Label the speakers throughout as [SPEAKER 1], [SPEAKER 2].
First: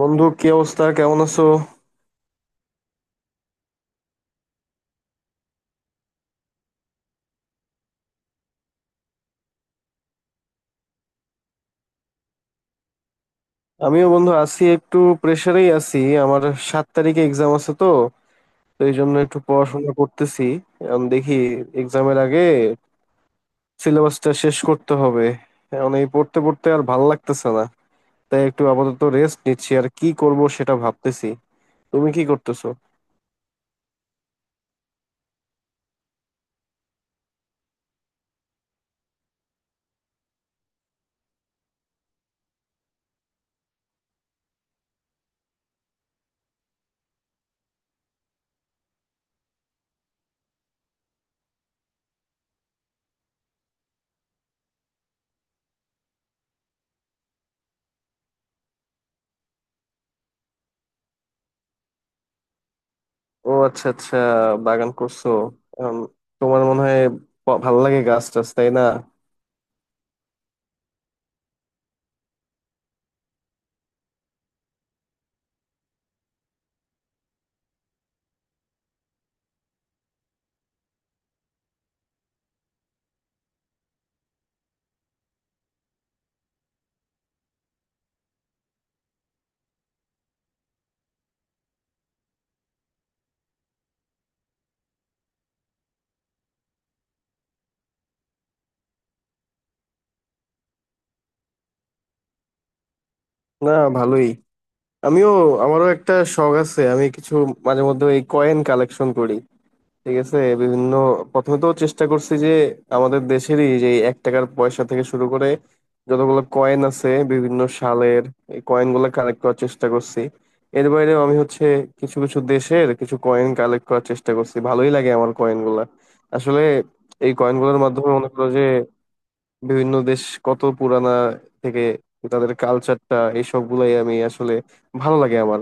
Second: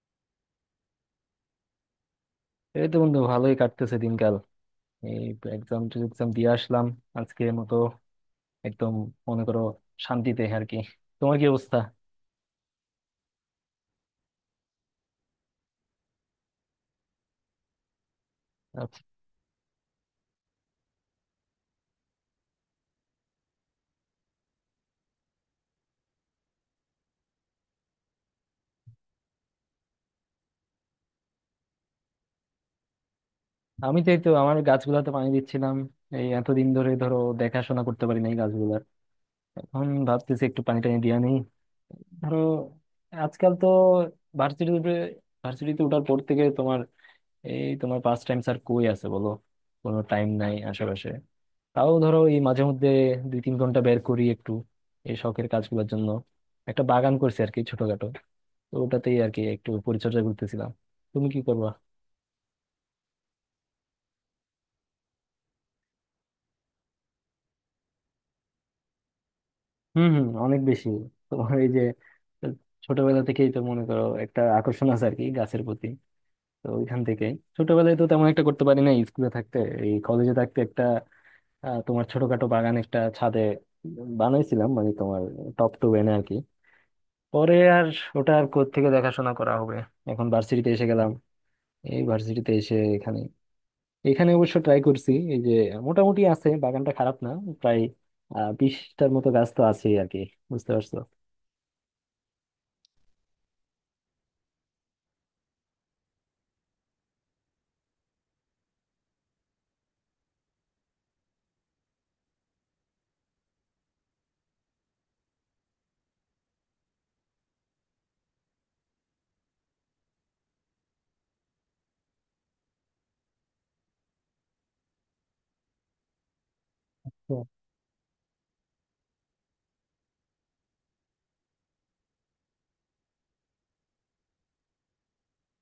[SPEAKER 1] বন্ধু, কি অবস্থা? কেমন আছো?
[SPEAKER 2] এই তো বন্ধু ভালোই কাটতেছে দিনকাল। এই এক্সাম এক্সাম দিয়ে আসলাম আজকের মতো। একদম মনে করো শান্তিতে আর কি। তোমার কি অবস্থা?
[SPEAKER 1] আমিও বন্ধু আছি, একটু প্রেসারেই আছি। আমার 7 তারিখে এক্সাম আছে তো তো এই
[SPEAKER 2] আচ্ছা,
[SPEAKER 1] জন্য একটু পড়াশোনা করতেছি। এখন দেখি এক্সামের আগে সিলেবাসটা শেষ করতে হবে। এখন এই পড়তে পড়তে আর ভাল লাগতেছে না, তাই একটু আপাতত রেস্ট নিচ্ছি। আর কি করব সেটা ভাবতেছি। তুমি কি করতেছো?
[SPEAKER 2] আমি তো এই তো আমার গাছগুলাতে পানি দিচ্ছিলাম। এতদিন ধরে ধরো দেখাশোনা করতে পারি নাই গাছগুলার। এখন ভাবতেছি একটু পানি টানি দিয়া নেই। ধরো আজকাল তো ভার্সিটিতে ভার্সিটিতে ওঠার পর থেকে তোমার এই তোমার পাস টাইম স্যার কই আছে বলো? কোনো টাইম নাই আশেপাশে। তাও ধরো এই মাঝে মধ্যে 2-3 ঘন্টা বের করি একটু এই শখের কাজগুলোর জন্য। একটা বাগান করছি আর কি ছোটখাটো। তো ওটাতেই আর কি একটু পরিচর্যা করতেছিলাম। তুমি কি করবা?
[SPEAKER 1] ও আচ্ছা, আচ্ছা। বাগান করছো এখন। তোমার মনে হয় ভাল লাগে গাছ টাছ, তাই না?
[SPEAKER 2] হুম হুম, অনেক বেশি। তোমার এই যে ছোটবেলা থেকেই তো মনে করো একটা আকর্ষণ আছে আর কি গাছের প্রতি। তো ওইখান থেকেই ছোটবেলায় তো তেমন একটা করতে পারি না স্কুলে থাকতে। এই কলেজে থাকতে একটা তোমার ছোটখাটো বাগান একটা ছাদে বানাইছিলাম, মানে তোমার টপ টু এনে আর কি। পরে আর ওটা আর কোত্থেকে দেখাশোনা করা হবে? এখন ভার্সিটিতে এসে গেলাম। এই ভার্সিটিতে এসে এখানে এখানে অবশ্য ট্রাই করছি, এই যে মোটামুটি আছে, বাগানটা খারাপ না। প্রায় 20টার মতো গাছ তো আছেই আর কি। বুঝতে পারছো
[SPEAKER 1] না, ভালোই। আমিও, আমারও একটা শখ আছে। আমি কিছু মাঝে মধ্যে এই কয়েন কালেকশন করি, ঠিক আছে? বিভিন্ন, প্রথমে তো চেষ্টা করছি যে আমাদের দেশেরই যে এই 1 টাকার পয়সা থেকে শুরু করে যতগুলো কয়েন আছে বিভিন্ন সালের এই কয়েন গুলো কালেক্ট করার চেষ্টা করছি। এর বাইরেও আমি হচ্ছে কিছু কিছু দেশের কিছু কয়েন কালেক্ট করার চেষ্টা করছি। ভালোই লাগে আমার কয়েন গুলা আসলে। এই
[SPEAKER 2] তো?
[SPEAKER 1] কয়েন গুলোর মাধ্যমে মনে করো যে বিভিন্ন দেশ কত পুরানা থেকে, তাদের কালচারটা এইসব গুলাই আমি আসলে ভালো লাগে আমার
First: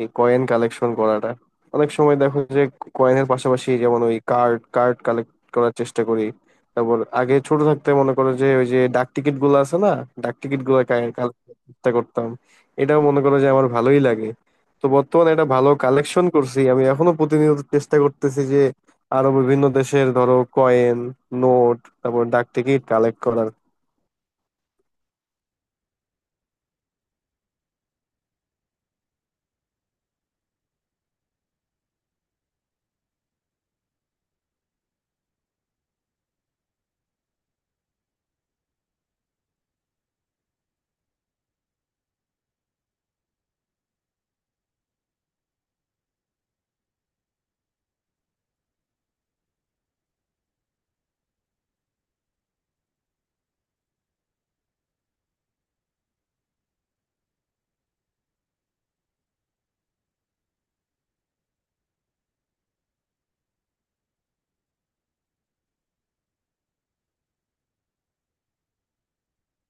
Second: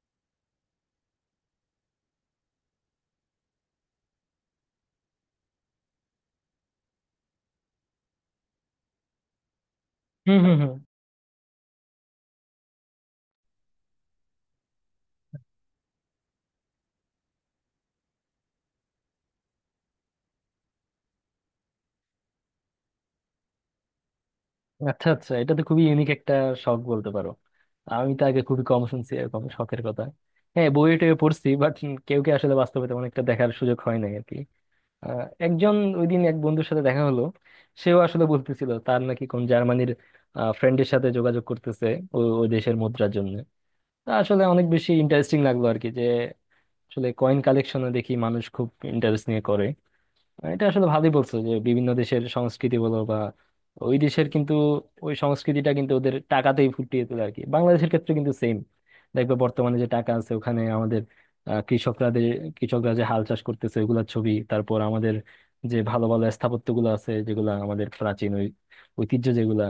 [SPEAKER 1] এই কয়েন কালেকশন করাটা। অনেক সময় দেখো যে কয়েনের পাশাপাশি যেমন ওই কার্ড কার্ড কালেক্ট করার চেষ্টা করি। তারপর আগে ছোট থাকতে মনে করো যে ওই যে ডাক টিকিট গুলো আছে না, ডাক
[SPEAKER 2] হুম হুম
[SPEAKER 1] টিকিট
[SPEAKER 2] হুম।
[SPEAKER 1] গুলো কালেক্ট চেষ্টা করতাম। এটাও মনে করো যে আমার ভালোই লাগে। তো বর্তমানে এটা ভালো কালেকশন করছি। আমি এখনো প্রতিনিয়ত চেষ্টা করতেছি যে আরো বিভিন্ন দেশের ধরো কয়েন, নোট, তারপর ডাক টিকিট কালেক্ট করার।
[SPEAKER 2] আচ্ছা আচ্ছা, এটা তো খুবই ইউনিক একটা শখ বলতে পারো। আমি তো আগে খুবই কম শুনছি এরকম শখের কথা। হ্যাঁ, বইয়ে টয়ে পড়ছি বাট কেউ কে আসলে বাস্তবে তেমন একটা দেখার সুযোগ হয় নাই আর কি। একজন ওই দিন এক বন্ধুর সাথে দেখা হলো। সেও আসলে বলতেছিল তার নাকি কোন জার্মানির ফ্রেন্ডের সাথে যোগাযোগ করতেছে ওই ওই দেশের মুদ্রার জন্য। তা আসলে অনেক বেশি ইন্টারেস্টিং লাগলো আর কি, যে আসলে কয়েন কালেকশনে দেখি মানুষ খুব ইন্টারেস্ট নিয়ে করে। মানে এটা আসলে ভালোই বলছো যে বিভিন্ন দেশের সংস্কৃতি বলো বা ওই দেশের কিন্তু ওই সংস্কৃতিটা কিন্তু ওদের টাকাতেই ফুটিয়ে তোলে আর কি। বাংলাদেশের ক্ষেত্রে কিন্তু সেম, দেখবে বর্তমানে যে টাকা আছে ওখানে আমাদের আহ, কৃষকরা দে- কৃষকরা যে হাল চাষ করতেছে ওইগুলোর ছবি, তারপর আমাদের যে ভালো ভালো স্থাপত্যগুলো আছে যেগুলা আমাদের প্রাচীন ওই ঐতিহ্য, যেগুলা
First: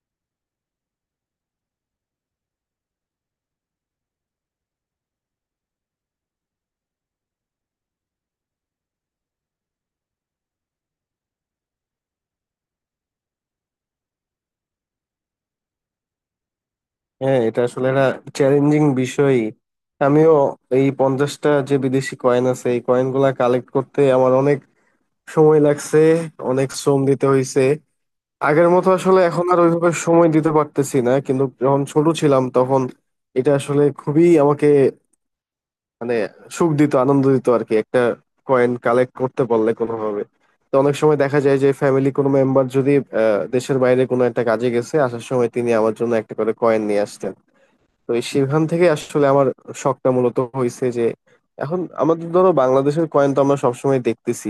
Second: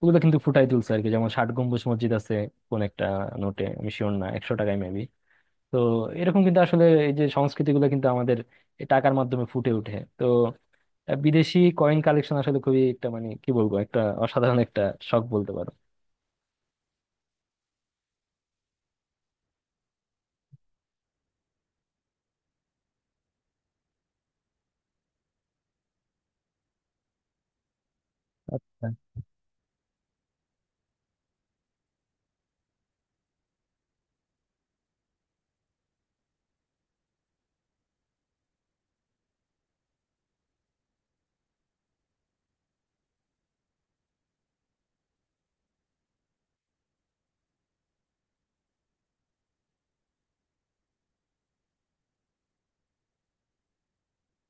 [SPEAKER 2] ওগুলো কিন্তু ফুটাই তুলছে আর কি। যেমন ষাট গম্বুজ মসজিদ আছে কোন একটা নোটে, আমি শিওর না, 100 টাকায় মেবি। তো এরকম কিন্তু আসলে এই যে সংস্কৃতিগুলো কিন্তু আমাদের এই টাকার মাধ্যমে ফুটে ওঠে তো। বিদেশি কয়েন কালেকশন আসলে খুবই একটা, মানে কি বলবো, একটা অসাধারণ একটা শখ বলতে পারো।
[SPEAKER 1] হ্যাঁ, এটা আসলে একটা চ্যালেঞ্জিং বিষয়। আমিও এই 50টা যে বিদেশি কয়েন আছে এই কয়েন গুলা কালেক্ট করতে আমার অনেক সময় লাগছে, অনেক শ্রম দিতে হয়েছে। আগের
[SPEAKER 2] আচ্ছা।
[SPEAKER 1] মতো আসলে এখন আর ওইভাবে সময় দিতে পারতেছি না, কিন্তু যখন ছোট ছিলাম তখন এটা আসলে খুবই আমাকে, মানে, সুখ দিত, আনন্দ দিত আর কি একটা কয়েন কালেক্ট করতে পারলে কোনোভাবে। তো অনেক সময় দেখা যায় যে ফ্যামিলি কোনো মেম্বার যদি দেশের বাইরে কোনো একটা কাজে গেছে, আসার সময় তিনি আমার জন্য একটা করে কয়েন নিয়ে আসতেন। তো এই সেখান থেকে আসলে আমার শখটা মূলত হয়েছে যে এখন আমাদের ধরো বাংলাদেশের কয়েন তো আমরা সবসময় দেখতেছি,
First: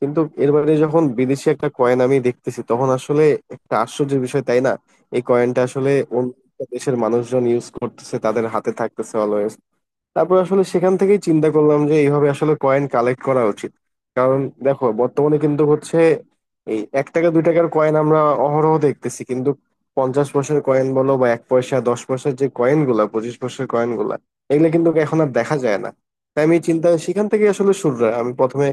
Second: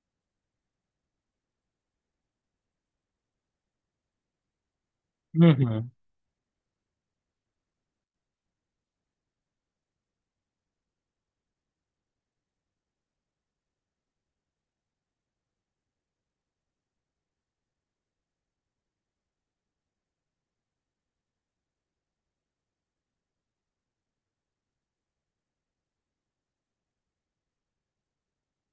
[SPEAKER 1] কিন্তু এর বাইরে যখন বিদেশি একটা কয়েন আমি দেখতেছি তখন আসলে একটা আশ্চর্যের বিষয়, তাই না? এই
[SPEAKER 2] হম
[SPEAKER 1] কয়েনটা
[SPEAKER 2] হম।
[SPEAKER 1] আসলে অন্য একটা দেশের মানুষজন ইউজ করতেছে, তাদের হাতে থাকতেছে অলওয়েজ। তারপর আসলে সেখান থেকেই চিন্তা করলাম যে এইভাবে আসলে কয়েন কালেক্ট করা উচিত। কারণ দেখো বর্তমানে কিন্তু হচ্ছে এই 1 টাকা 2 টাকার কয়েন আমরা অহরহ দেখতেছি, কিন্তু 50 পয়সার কয়েন বলো বা 1 পয়সা 10 পয়সার যে কয়েন গুলা, 25 পয়সার কয়েন গুলা, এগুলো কিন্তু এখন আর দেখা যায় না। তাই আমি চিন্তা সেখান থেকে আসলে শুরু হয়। আমি প্রথমে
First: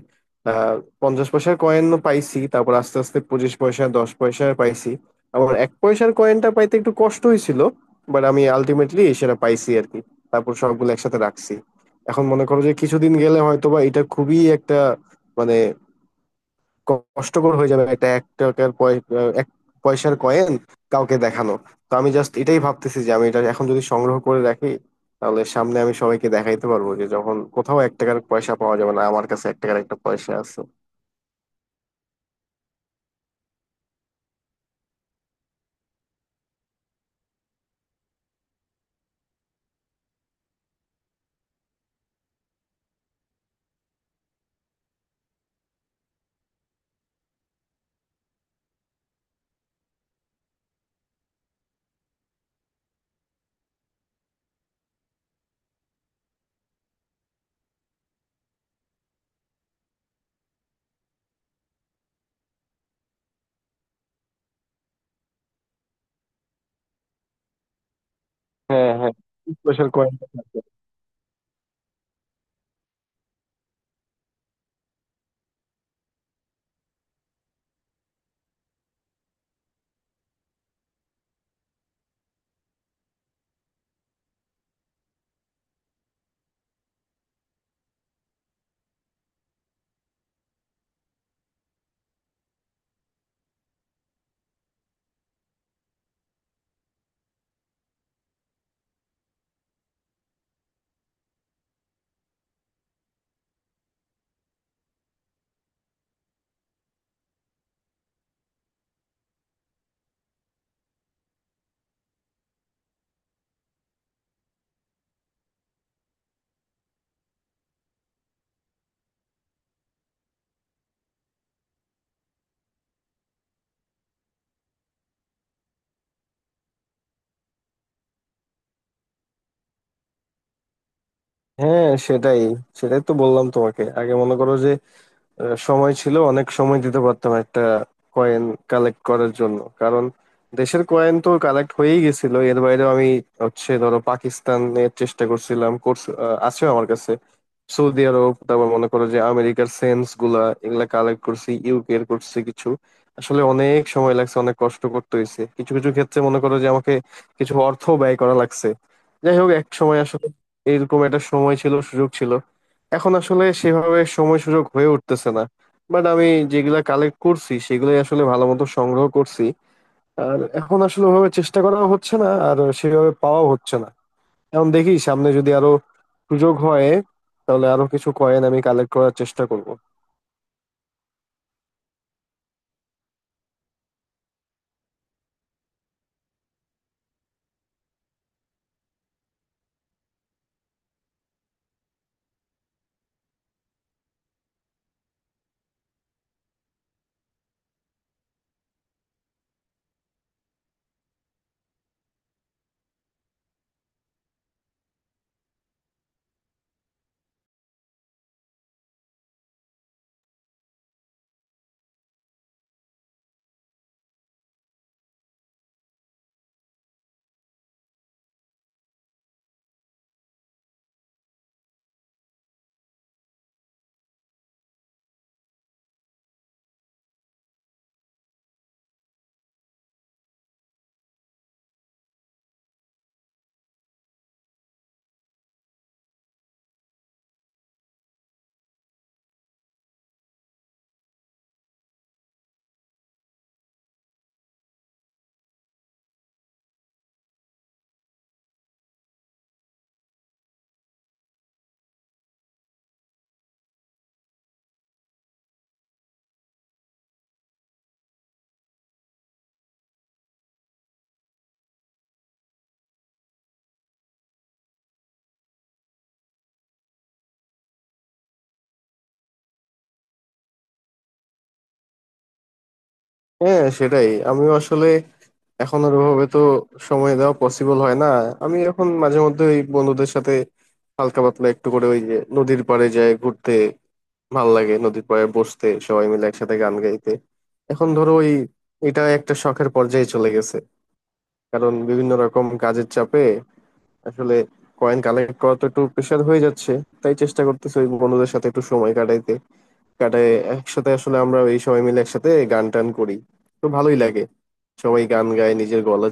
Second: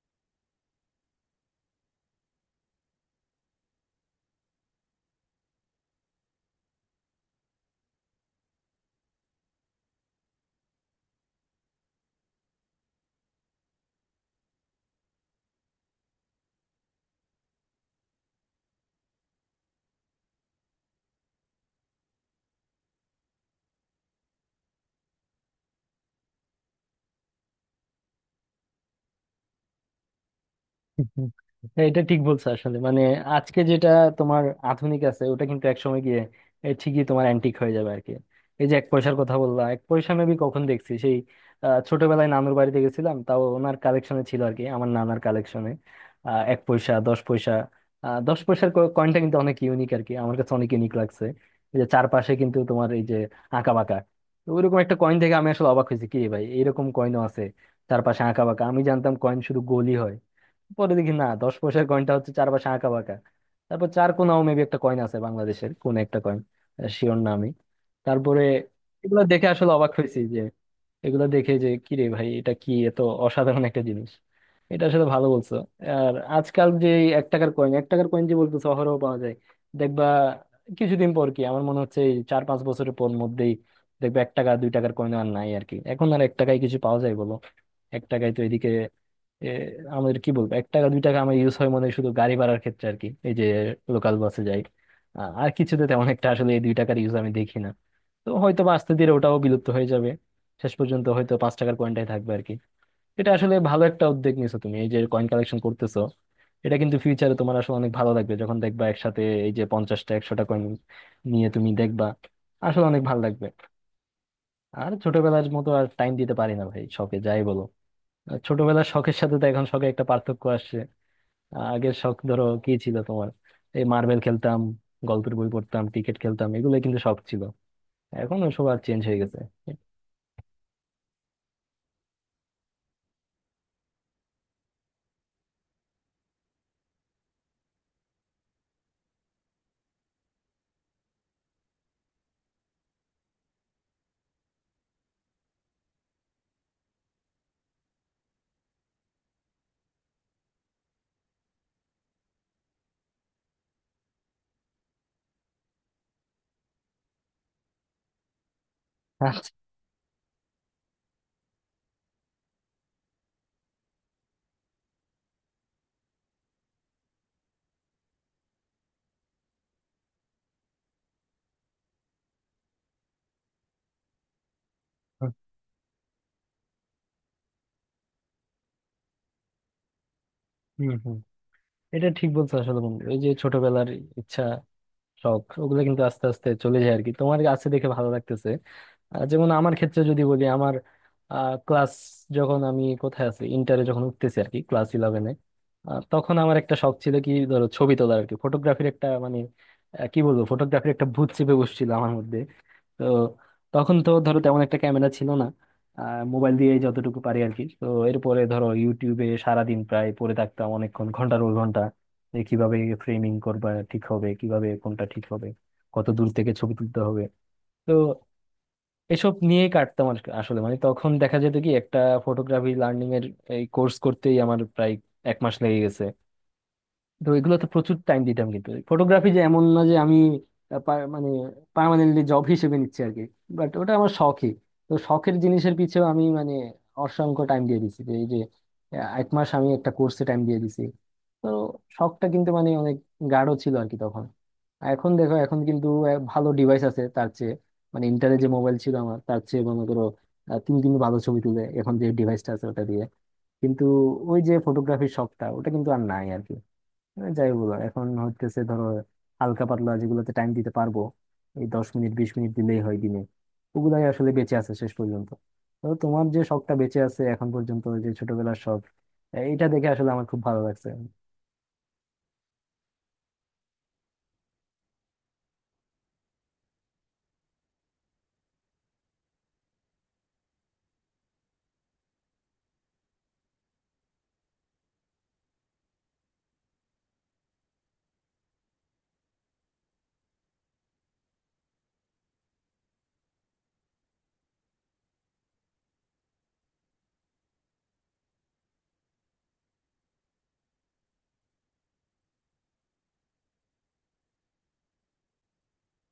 [SPEAKER 1] আহ 50 পয়সার কয়েন পাইছি, তারপর আস্তে আস্তে 25 পয়সা 10 পয়সা পাইছি। আবার 1 পয়সার কয়েনটা পাইতে একটু কষ্ট হয়েছিল, বাট আমি আলটিমেটলি সেটা পাইছি আর কি। তারপর সবগুলো একসাথে রাখছি। এখন মনে করো যে কিছুদিন গেলে হয়তো বা এটা খুবই একটা, মানে, কষ্টকর হয়ে যাবে একটা 1 টাকার এক পয়সার কয়েন কাউকে দেখানো। তো আমি জাস্ট এটাই ভাবতেছি যে আমি এটা এখন যদি সংগ্রহ করে রাখি, তাহলে সামনে আমি সবাইকে দেখাইতে পারবো যে যখন কোথাও 1 টাকার পয়সা পাওয়া যাবে না, আমার কাছে 1 টাকার একটা পয়সা আছে।
[SPEAKER 2] হ্যাঁ, এটা ঠিক বলছো আসলে, মানে আজকে যেটা তোমার আধুনিক আছে ওটা কিন্তু একসময় গিয়ে ঠিকই তোমার অ্যান্টিক হয়ে যাবে আর কি। এই যে 1 পয়সার কথা বললাম, 1 পয়সা আমি কখন দেখছি সেই ছোটবেলায় নানুর বাড়িতে গেছিলাম, তাও ওনার কালেকশনে ছিল আর কি, আমার নানার কালেকশনে। এক পয়সা, দশ পয়সা। 10 পয়সার কয়েনটা কিন্তু অনেক ইউনিক আর কি, আমার কাছে অনেক ইউনিক লাগছে। এই যে চারপাশে কিন্তু তোমার এই যে আঁকা বাঁকা। তো ওইরকম একটা কয়েন থেকে আমি আসলে অবাক হয়েছি, কি রে ভাই এরকম কয়েনও আছে চারপাশে আঁকা বাঁকা। আমি জানতাম কয়েন শুধু গোলই হয়। পরে দেখি না, 10 পয়সার কয়েনটা হচ্ছে চার পাশে আঁকা বাঁকা। তারপর চার কোনাও মেবি একটা কয়েন আছে বাংলাদেশের, কোন একটা কয়েন, শিওর না আমি। তারপরে
[SPEAKER 1] হ্যাঁ, হ্যাঁ,
[SPEAKER 2] এগুলো দেখে
[SPEAKER 1] এক
[SPEAKER 2] আসলে
[SPEAKER 1] পয়সার
[SPEAKER 2] অবাক
[SPEAKER 1] কয়েন।
[SPEAKER 2] হয়েছি, এগুলো দেখে যে কি রে ভাই এটা কি এত অসাধারণ একটা জিনিস। এটা আসলে ভালো বলছো। আর আজকাল যে এই এক টাকার কয়েন যে বলতো শহরেও পাওয়া যায়, দেখবা কিছুদিন পর, কি আমার মনে হচ্ছে এই 4-5 বছরের পর মধ্যেই দেখবে 1 টাকা 2 টাকার কয়েন আর নাই আর কি। এখন আর 1 টাকায় কিছু পাওয়া যায় বলো? 1 টাকায় তো এদিকে এ, আমাদের কি বলবো, 1 টাকা 2 টাকা আমার ইউজ হয় মনে হয় শুধু গাড়ি ভাড়ার ক্ষেত্রে আর কি, এই যে লোকাল বাসে যাই। আর কিছুতে তেমন একটা আসলে এই 2 টাকার ইউজ আমি দেখি না। তো হয়তো বা আস্তে ধীরে ওটাও বিলুপ্ত হয়ে যাবে, শেষ পর্যন্ত হয়তো 5 টাকার কয়েনটাই থাকবে আর কি। এটা আসলে ভালো একটা উদ্যোগ নিছো তুমি, এই যে কয়েন কালেকশন করতেছো। এটা কিন্তু ফিউচারে তোমার আসলে অনেক ভালো লাগবে যখন দেখবা একসাথে এই যে 50টা 100টা কয়েন নিয়ে তুমি দেখবা, আসলে অনেক ভালো লাগবে। আর ছোটবেলার মতো আর টাইম দিতে পারি না ভাই শখে, যাই বলো। আর ছোটবেলার শখের সাথে তো এখন শখে একটা পার্থক্য আসছে। আগের শখ ধরো কি ছিল তোমার? এই মার্বেল খেলতাম, গল্পের বই পড়তাম, ক্রিকেট খেলতাম, এগুলো কিন্তু শখ ছিল। এখন ওসব আর চেঞ্জ হয়ে গেছে।
[SPEAKER 1] হ্যাঁ, সেটাই সেটাই তো বললাম তোমাকে। আগে মনে করো যে সময় ছিল, অনেক সময় দিতে পারতাম একটা কয়েন কালেক্ট করার জন্য। কারণ দেশের কয়েন তো কালেক্ট হয়েই গেছিল, এর বাইরে আমি হচ্ছে ধরো পাকিস্তানের চেষ্টা করছিলাম, কোর্স আছে আমার কাছে। সৌদি আরব, তারপর মনে করো যে আমেরিকার সেন্টস গুলা এগুলা কালেক্ট করছি, ইউকে এর করছি কিছু। আসলে অনেক সময় লাগছে, অনেক কষ্ট করতে হয়েছে। কিছু কিছু ক্ষেত্রে মনে করো যে আমাকে কিছু অর্থ ব্যয় করা লাগছে। যাই হোক,
[SPEAKER 2] আচ্ছা।
[SPEAKER 1] এক সময় আসলে এরকম একটা সময় ছিল, সুযোগ ছিল। এখন আসলে সেভাবে সময় সুযোগ হয়ে উঠতেছে না। বাট আমি যেগুলা কালেক্ট করছি সেগুলাই আসলে ভালো মতো সংগ্রহ করছি। আর এখন আসলে ওভাবে চেষ্টা করা হচ্ছে না, আর সেভাবে পাওয়া হচ্ছে না। এখন দেখি সামনে যদি আরো সুযোগ হয়, তাহলে আরো কিছু কয়েন আমি কালেক্ট করার চেষ্টা করব।
[SPEAKER 2] হুম হুম। এটা ঠিক বলছো আসলে বন্ধু, এই যে ছোটবেলার ইচ্ছা শখ ওগুলো কিন্তু আস্তে আস্তে চলে যায় আর কি। তোমার আছে দেখে ভালো লাগতেছে। যেমন আমার ক্ষেত্রে যদি বলি, আমার ক্লাস যখন আমি কোথায় আছি ইন্টারে যখন উঠতেছি আর কি, ক্লাস ইলেভেনে, তখন আমার একটা শখ ছিল কি ধরো ছবি তোলার আর কি, ফটোগ্রাফির একটা, মানে কি বলবো, ফটোগ্রাফির একটা ভূত চেপে বসছিল আমার মধ্যে। তো তখন তো ধরো তেমন একটা ক্যামেরা ছিল না, মোবাইল দিয়ে যতটুকু পারি আর কি। তো এরপরে ধরো ইউটিউবে সারাদিন প্রায় পড়ে থাকতাম অনেকক্ষণ, ঘন্টার পর ঘন্টা, যে কিভাবে ফ্রেমিং করবা ঠিক হবে, কিভাবে কোনটা ঠিক হবে, কত দূর থেকে ছবি তুলতে হবে। তো এসব নিয়েই কাটতাম আর কি। আসলে মানে তখন দেখা যেত কি একটা ফটোগ্রাফি লার্নিং এর এই কোর্স করতেই আমার প্রায় 1 মাস লেগে গেছে। তো এগুলোতে প্রচুর টাইম দিতাম, কিন্তু ফটোগ্রাফি যে এমন না যে আমি আহ, পা- মানে পার্মানেন্টলি জব হিসেবে নিচ্ছি আর কি, বাট ওটা আমার শখই। তো শখের জিনিসের পিছেও আমি, মানে অসংখ্য টাইম দিয়ে দিছি, যে এই যে 1 মাস আমি একটা কোর্সে টাইম দিয়ে দিছি। তো শখটা কিন্তু মানে অনেক গাঢ় ছিল আর কি তখন। আর এখন দেখো, এখন কিন্তু ভালো ডিভাইস আছে তার চেয়ে, মানে ইন্টারে যে মোবাইল ছিল আমার তার চেয়ে মনে করো 3 দিন ভালো ছবি তুলে এখন যে ডিভাইসটা আছে ওটা দিয়ে, কিন্তু ওই যে ফটোগ্রাফির শখটা ওটা কিন্তু আর নাই আর কি। হ্যাঁ, যাই বলো এখন হচ্ছে ধরো হালকা পাতলা যেগুলোতে টাইম দিতে পারবো, এই 10 মিনিট 20 মিনিট দিলেই হয় দিনে, ওগুলাই আসলে বেঁচে আছে শেষ পর্যন্ত। তো তোমার যে শখটা বেঁচে আছে এখন পর্যন্ত, যে ছোটবেলার শখ, এটা দেখে আসলে আমার খুব ভালো লাগছে।
[SPEAKER 1] হ্যাঁ, সেটাই। আমিও আসলে এখন আর ওভাবে তো সময় দেওয়া পসিবল হয় না। আমি এখন মাঝে মধ্যে ওই বন্ধুদের সাথে হালকা পাতলা একটু করে ওই যে নদীর পাড়ে যাই ঘুরতে। ভাল লাগে নদীর পাড়ে বসতে, সবাই মিলে একসাথে গান গাইতে। এখন ধরো ওই এটা একটা শখের পর্যায়ে চলে গেছে, কারণ বিভিন্ন রকম কাজের চাপে আসলে কয়েন কালেক্ট করা তো একটু প্রেশার হয়ে যাচ্ছে। তাই চেষ্টা করতেছি ওই বন্ধুদের সাথে একটু সময় কাটাইতে। কাটায় একসাথে আসলে আমরা এই সবাই মিলে একসাথে গান টান করি, তো ভালোই লাগে। সবাই গান গায় নিজের গলা,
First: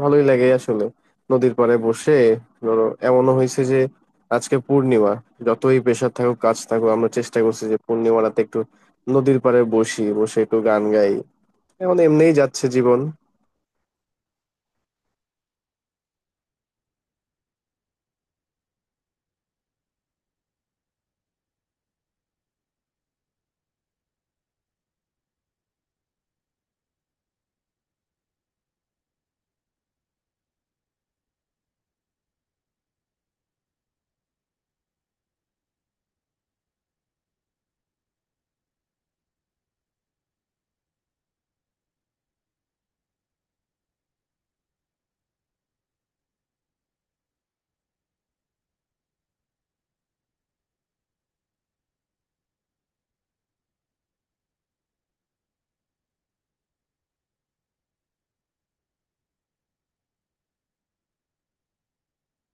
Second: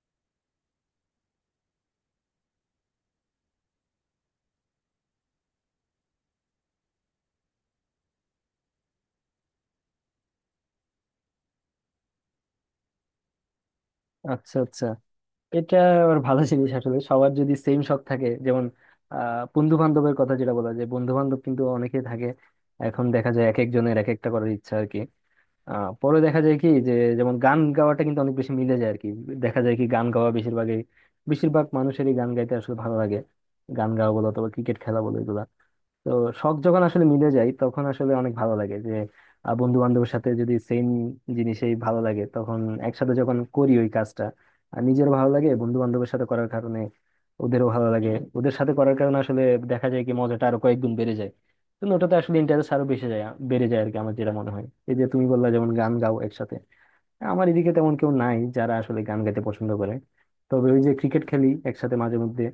[SPEAKER 1] ভালোই লাগে আসলে নদীর পাড়ে বসে। ধরো এমনও হয়েছে যে আজকে পূর্ণিমা, যতই প্রেশার থাকুক কাজ থাকুক আমরা চেষ্টা করছি যে পূর্ণিমা রাতে একটু নদীর পাড়ে বসি, বসে একটু গান গাই। এখন এমনিই যাচ্ছে জীবন।
[SPEAKER 2] আচ্ছা আচ্ছা। এটা আবার ভালো জিনিস আসলে, সবার যদি সেম শখ থাকে, যেমন বন্ধু বান্ধবের কথা যেটা বলা যায়, বন্ধু বান্ধব কিন্তু অনেকেই থাকে, এখন দেখা যায় এক একজনের এক একটা করার ইচ্ছা আর কি। পরে দেখা যায় কি, যে যেমন গান গাওয়াটা কিন্তু অনেক বেশি মিলে যায় আর কি। দেখা যায় কি গান গাওয়া বেশিরভাগই, বেশিরভাগ মানুষেরই গান গাইতে আসলে ভালো লাগে। গান গাওয়া বলো অথবা ক্রিকেট খেলা বলো, এগুলা। তো শখ যখন আসলে মিলে যায় তখন আসলে অনেক ভালো লাগে, যে বন্ধু বান্ধবের সাথে যদি সেম জিনিসেই ভালো লাগে তখন, একসাথে যখন করি ওই কাজটা, আর নিজেরও ভালো লাগে বন্ধু বান্ধবের সাথে করার কারণে। ওদেরও ভালো লাগে ওদের সাথে করার কারণে, আসলে দেখা যায় কি মজাটা আরো কয়েক গুণ বেড়ে যায়। তো ওটাতে আসলে ইন্টারেস্ট আরো বেশি যায়, বেড়ে যায় আর কি, আমার যেটা মনে হয়। এই যে তুমি বললা যেমন গান গাও একসাথে, আমার এদিকে তেমন কেউ নাই যারা আসলে গান গাইতে পছন্দ করে। তবে ওই যে ক্রিকেট খেলি একসাথে মাঝে মধ্যে,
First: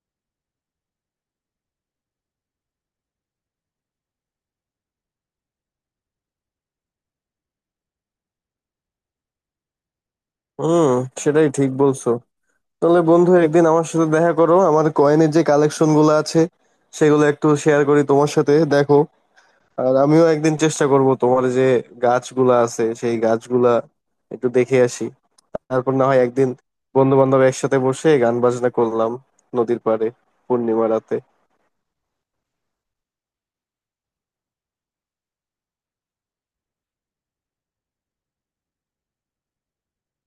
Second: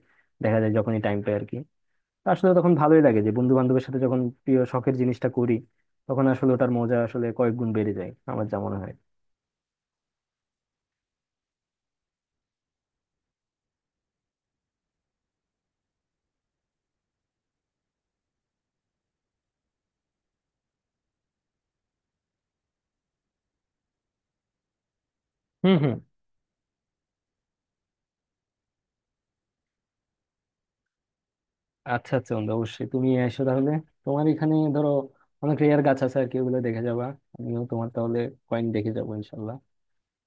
[SPEAKER 2] দেখা যায় যখনই টাইম পাই আর কি। তো আসলে তখন ভালোই লাগে যে বন্ধু বান্ধবের সাথে যখন প্রিয় শখের জিনিসটা করি, তখন আসলে ওটার মজা আসলে কয়েক গুণ বেড়ে যায়, আমার যা মনে হয়।
[SPEAKER 1] হুম, সেটাই, ঠিক বলছো। তাহলে বন্ধু, একদিন আমার সাথে দেখা করো। আমার কয়েনের যে কালেকশন গুলো আছে সেগুলো একটু শেয়ার করি তোমার সাথে, দেখো। আর আমিও একদিন চেষ্টা করব তোমার যে গাছগুলা আছে সেই গাছগুলা একটু দেখে আসি।
[SPEAKER 2] হুম
[SPEAKER 1] তারপর
[SPEAKER 2] হুম।
[SPEAKER 1] না হয় একদিন বন্ধু বান্ধব একসাথে বসে গান বাজনা করলাম নদীর পাড়ে, পূর্ণিমা রাতে।
[SPEAKER 2] আচ্ছা আচ্ছা, বন্ধু অবশ্যই তুমি এসো তাহলে। তোমার এখানে ধরো অনেক রেয়ার গাছ আছে আর কি, ওগুলো দেখে যাবা। আমিও তোমার তাহলে কয়েন দেখে যাবো, ইনশাল্লাহ।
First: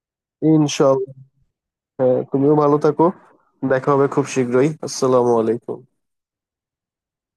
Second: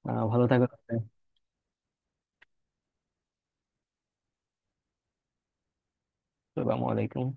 [SPEAKER 2] ভালো থাকো তাহলে।
[SPEAKER 1] ইনশাল্লাহ। হ্যাঁ, তুমিও ভালো থাকো। দেখা হবে খুব শীঘ্রই। আসসালামু আলাইকুম।
[SPEAKER 2] আসসালামু আলাইকুম।